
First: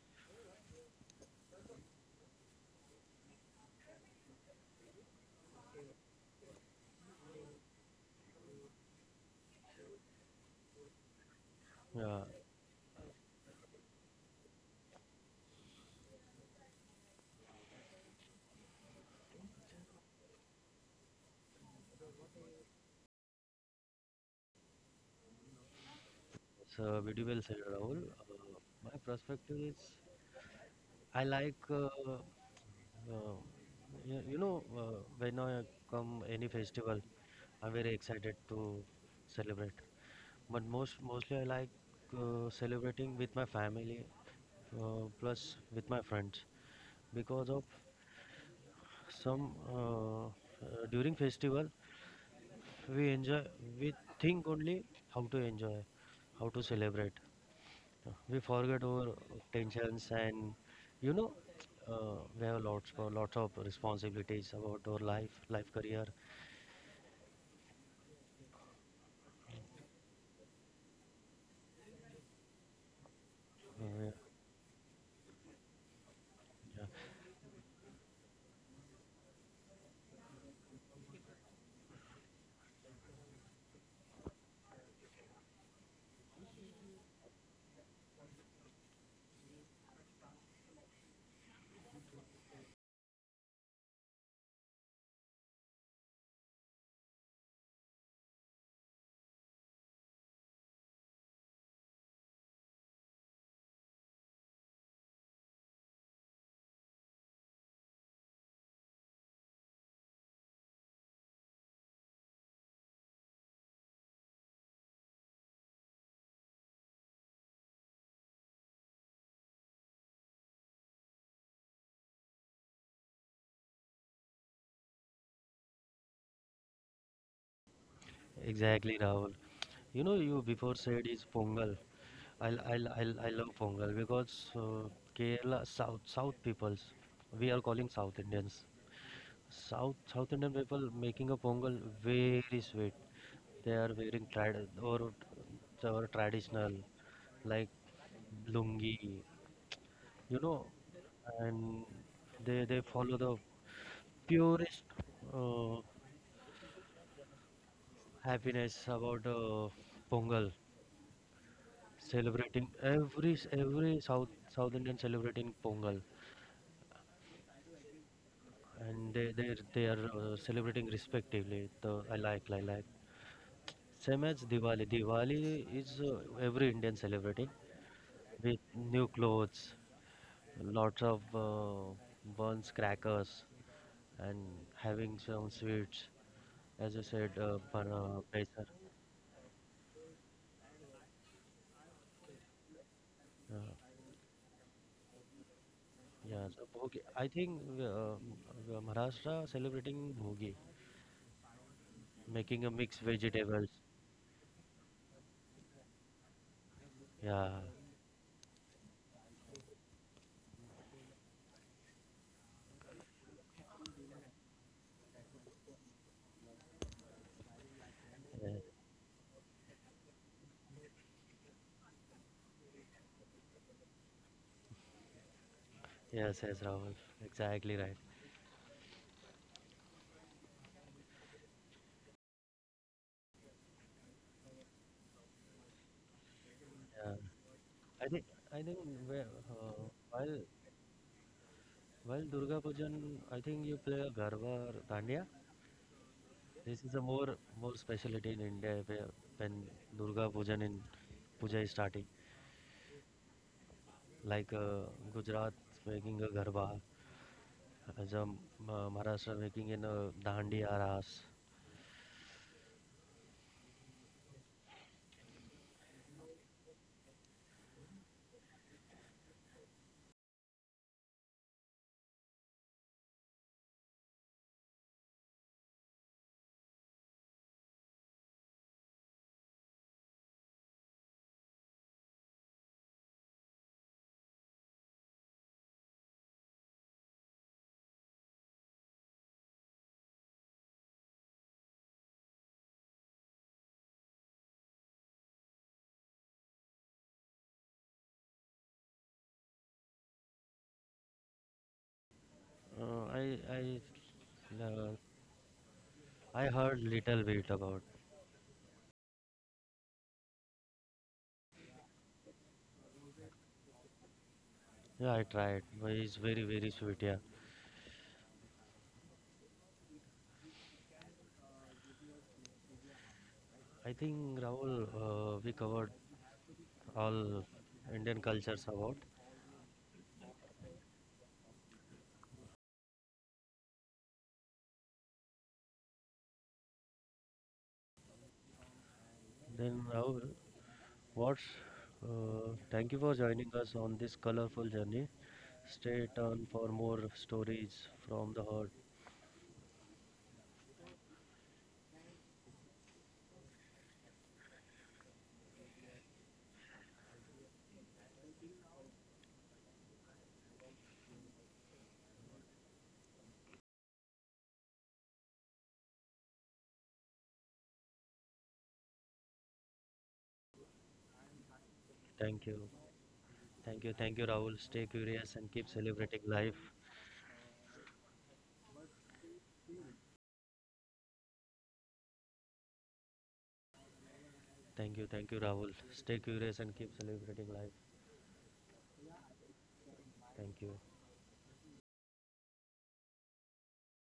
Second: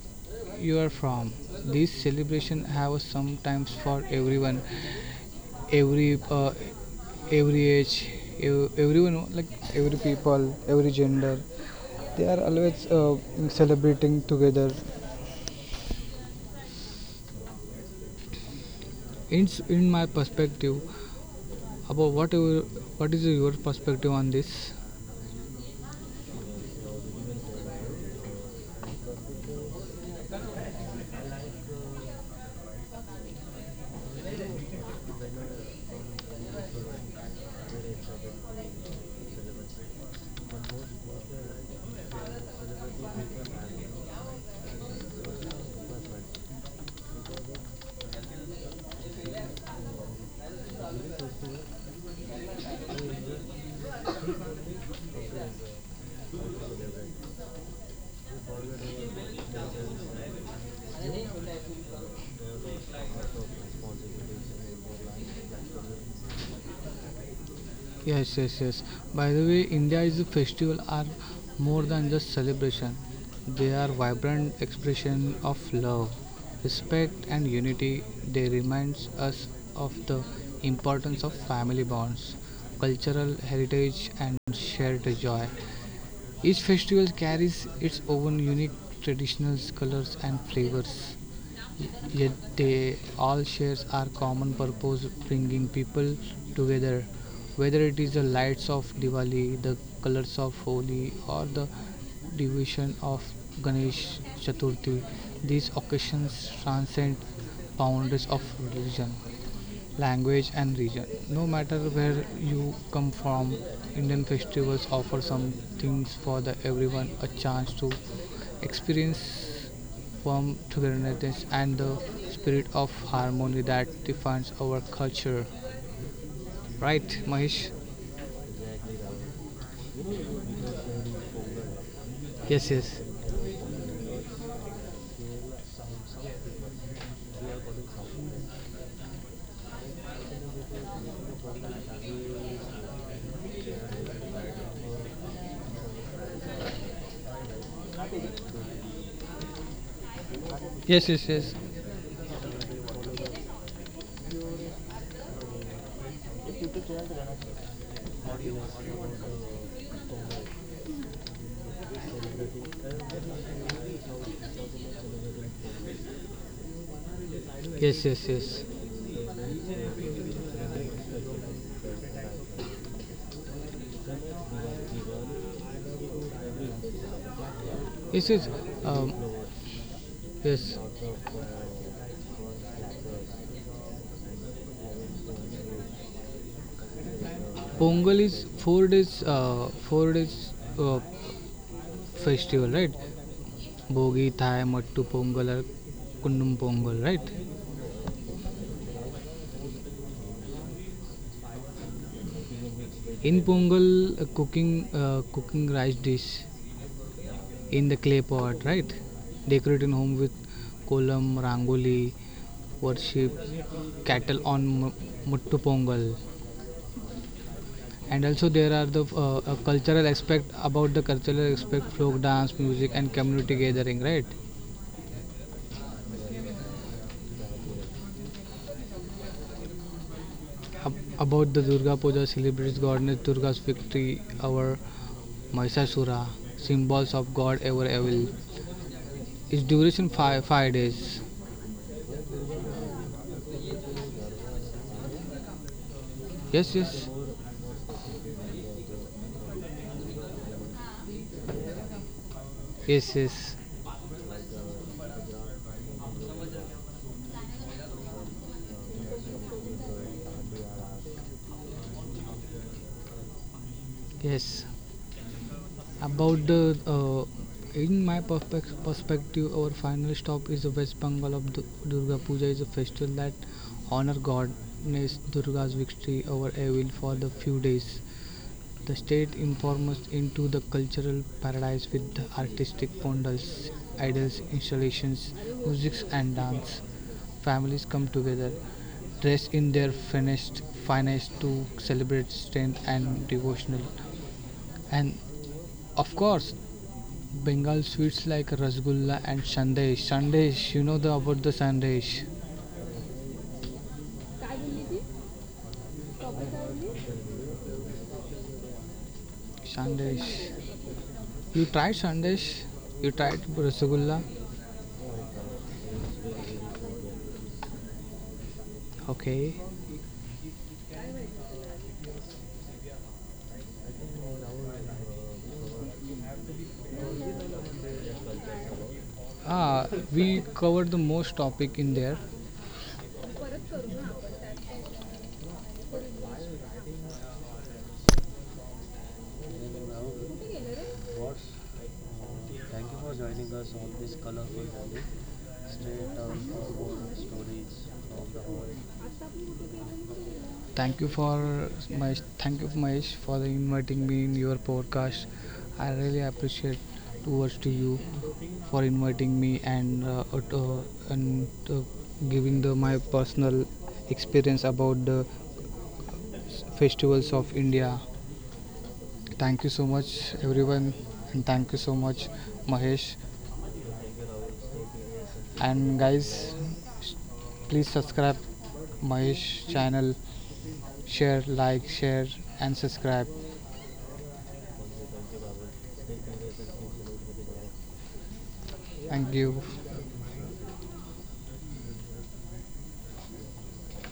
[SPEAKER 2] you are from, these celebrations have sometimes for everyone, every uh, every age ev- everyone like every people every gender
[SPEAKER 1] Yeah,
[SPEAKER 2] they are always uh, celebrating together in s- in my perspective about what your- what is your perspective on this.
[SPEAKER 1] so very well said, Rahul. Uh, my perspective is I like uh, uh, you, you know uh, when I come any festival, I'm very excited to celebrate. But most mostly I like uh, celebrating with my family uh, plus with my friends because of some uh, uh, during festival we enjoy we think only how to enjoy how to celebrate we forget our tensions and you know uh, we have lots of lots of responsibilities about our life life career.
[SPEAKER 2] Yes, yes, yes. By the way, India's is festival are more than just celebration. They are
[SPEAKER 1] Uh, yeah,
[SPEAKER 2] vibrant expression of love,
[SPEAKER 1] yeah.
[SPEAKER 2] respect and unity. They reminds us of the importance of family bonds, cultural heritage and shared joy. Each festival carries its own unique traditional colors and flavors, yet they all share our common purpose bringing people together. Whether it is the lights of Diwali, the colors of Holi, or the devotion of Ganesh Chaturthi, these occasions transcend boundaries of religion language and region. No matter where you come from, Indian festivals offer some things for the everyone, a chance to experience warm togetherness and the spirit of harmony that defines our culture, right Mahesh?
[SPEAKER 1] Exactly Rahul you know you before said is Pongal I
[SPEAKER 2] Yes,
[SPEAKER 1] I I
[SPEAKER 2] yes,
[SPEAKER 1] I love Pongal because uh, Kerala South South peoples we are calling South Indians South South Indian people making a Pongal very sweet they are wearing trad or, or traditional like lungi you know,
[SPEAKER 2] yes, yes,
[SPEAKER 1] and they they follow the purest uh,
[SPEAKER 2] yes,
[SPEAKER 1] happiness about uh, Pongal, celebrating every every South South Indian celebrating Pongal,
[SPEAKER 2] yes, yes, yes,
[SPEAKER 1] and they they they are uh, celebrating respectively. The I like I like same as Diwali. Diwali is uh, every Indian celebrating,
[SPEAKER 2] yes, yes.
[SPEAKER 1] with new
[SPEAKER 2] um,
[SPEAKER 1] clothes,
[SPEAKER 2] yes.
[SPEAKER 1] lots of uh, buns, crackers, and having some sweets. As you said, uh, ban- uh,
[SPEAKER 2] Pongal is
[SPEAKER 1] Kaisar.
[SPEAKER 2] four days uh, four days uh, festival, right?
[SPEAKER 1] Uh,
[SPEAKER 2] Bogi, thai, mattu pongal, or
[SPEAKER 1] yeah,
[SPEAKER 2] kundum
[SPEAKER 1] the bhogi.
[SPEAKER 2] pongal,
[SPEAKER 1] I
[SPEAKER 2] right?
[SPEAKER 1] think uh, uh, Maharashtra celebrating bhogi, making a mixed
[SPEAKER 2] In
[SPEAKER 1] vegetables.
[SPEAKER 2] pongal, uh, cooking uh, cooking rice dish
[SPEAKER 1] Yeah,
[SPEAKER 2] in the clay pot, right? Decorating home with kolam, rangoli, worship cattle on Mu- Muttu Pongal. And
[SPEAKER 1] yeah,
[SPEAKER 2] also there are the uh, uh, cultural aspect about the cultural aspect, folk dance, music, and community gathering, right?
[SPEAKER 1] yes, yes, Rahul, exactly right.
[SPEAKER 2] Ab- about the Durga Puja celebrates goddess Durga's victory over Mahishasura,
[SPEAKER 1] Yeah,
[SPEAKER 2] symbols of God over
[SPEAKER 1] I think
[SPEAKER 2] evil.
[SPEAKER 1] I think whe-
[SPEAKER 2] Its
[SPEAKER 1] uh,
[SPEAKER 2] duration
[SPEAKER 1] while
[SPEAKER 2] five five days.
[SPEAKER 1] while Durga Pujan, I think you play a garba or dandiya.
[SPEAKER 2] Yes,
[SPEAKER 1] This is a
[SPEAKER 2] yes,
[SPEAKER 1] more more specialty in India where when Durga Pujan in Puja is starting,
[SPEAKER 2] yes, yes,
[SPEAKER 1] like uh, Gujarat making a garba, as a Ma- Maharashtra making in a dandi aras.
[SPEAKER 2] yes. About the uh, in my perspe- perspective, our final stop is the West Bengal of Du- Durga Puja is a festival that honor goddess Durga's victory over evil for the few days. The state informs us into the cultural paradise with the artistic pandals, idols, installations, music and dance. Families come together, dressed in their finest, finest to celebrate strength and devotional. And of course, Bengal sweets like rasgulla and sandesh. Sandesh, you know the about the sandesh.
[SPEAKER 1] Uh, I I uh, I heard little bit about.
[SPEAKER 2] Sandesh. You tried sandesh? You tried rasgulla?
[SPEAKER 1] Yeah, I tried. But It's very very sweet. Yeah,
[SPEAKER 2] Okay.
[SPEAKER 1] I think Rahul, uh, we covered all Indian cultures about.
[SPEAKER 2] Ah, we covered the most topic in there. What's
[SPEAKER 1] Then Rahul, what's uh, thank
[SPEAKER 2] Thank
[SPEAKER 1] you
[SPEAKER 2] you
[SPEAKER 1] for
[SPEAKER 2] for
[SPEAKER 1] joining
[SPEAKER 2] joining
[SPEAKER 1] us
[SPEAKER 2] us on
[SPEAKER 1] on this
[SPEAKER 2] this
[SPEAKER 1] colorful journey. Stay
[SPEAKER 2] straight out
[SPEAKER 1] tuned
[SPEAKER 2] of
[SPEAKER 1] for more
[SPEAKER 2] our
[SPEAKER 1] stories
[SPEAKER 2] stories from
[SPEAKER 1] from the
[SPEAKER 2] the
[SPEAKER 1] heart.
[SPEAKER 2] heart. Thank you for my thank you Mahesh for the inviting me in your podcast. I really appreciate towards to you for inviting me and uh, ut- uh, and uh, giving the my personal experience about the s- festivals of India. Thank you so much everyone and thank you so much
[SPEAKER 1] Thank you.
[SPEAKER 2] Mahesh
[SPEAKER 1] Thank you. Thank you, Rahul. Stay curious and keep
[SPEAKER 2] and
[SPEAKER 1] celebrating
[SPEAKER 2] guys
[SPEAKER 1] life.
[SPEAKER 2] s- please subscribe Mahesh channel share like share and subscribe.
[SPEAKER 1] Thank you. Thank you, Rahul. Stay curious and keep celebrating life.
[SPEAKER 2] Thank you.
[SPEAKER 1] Thank you.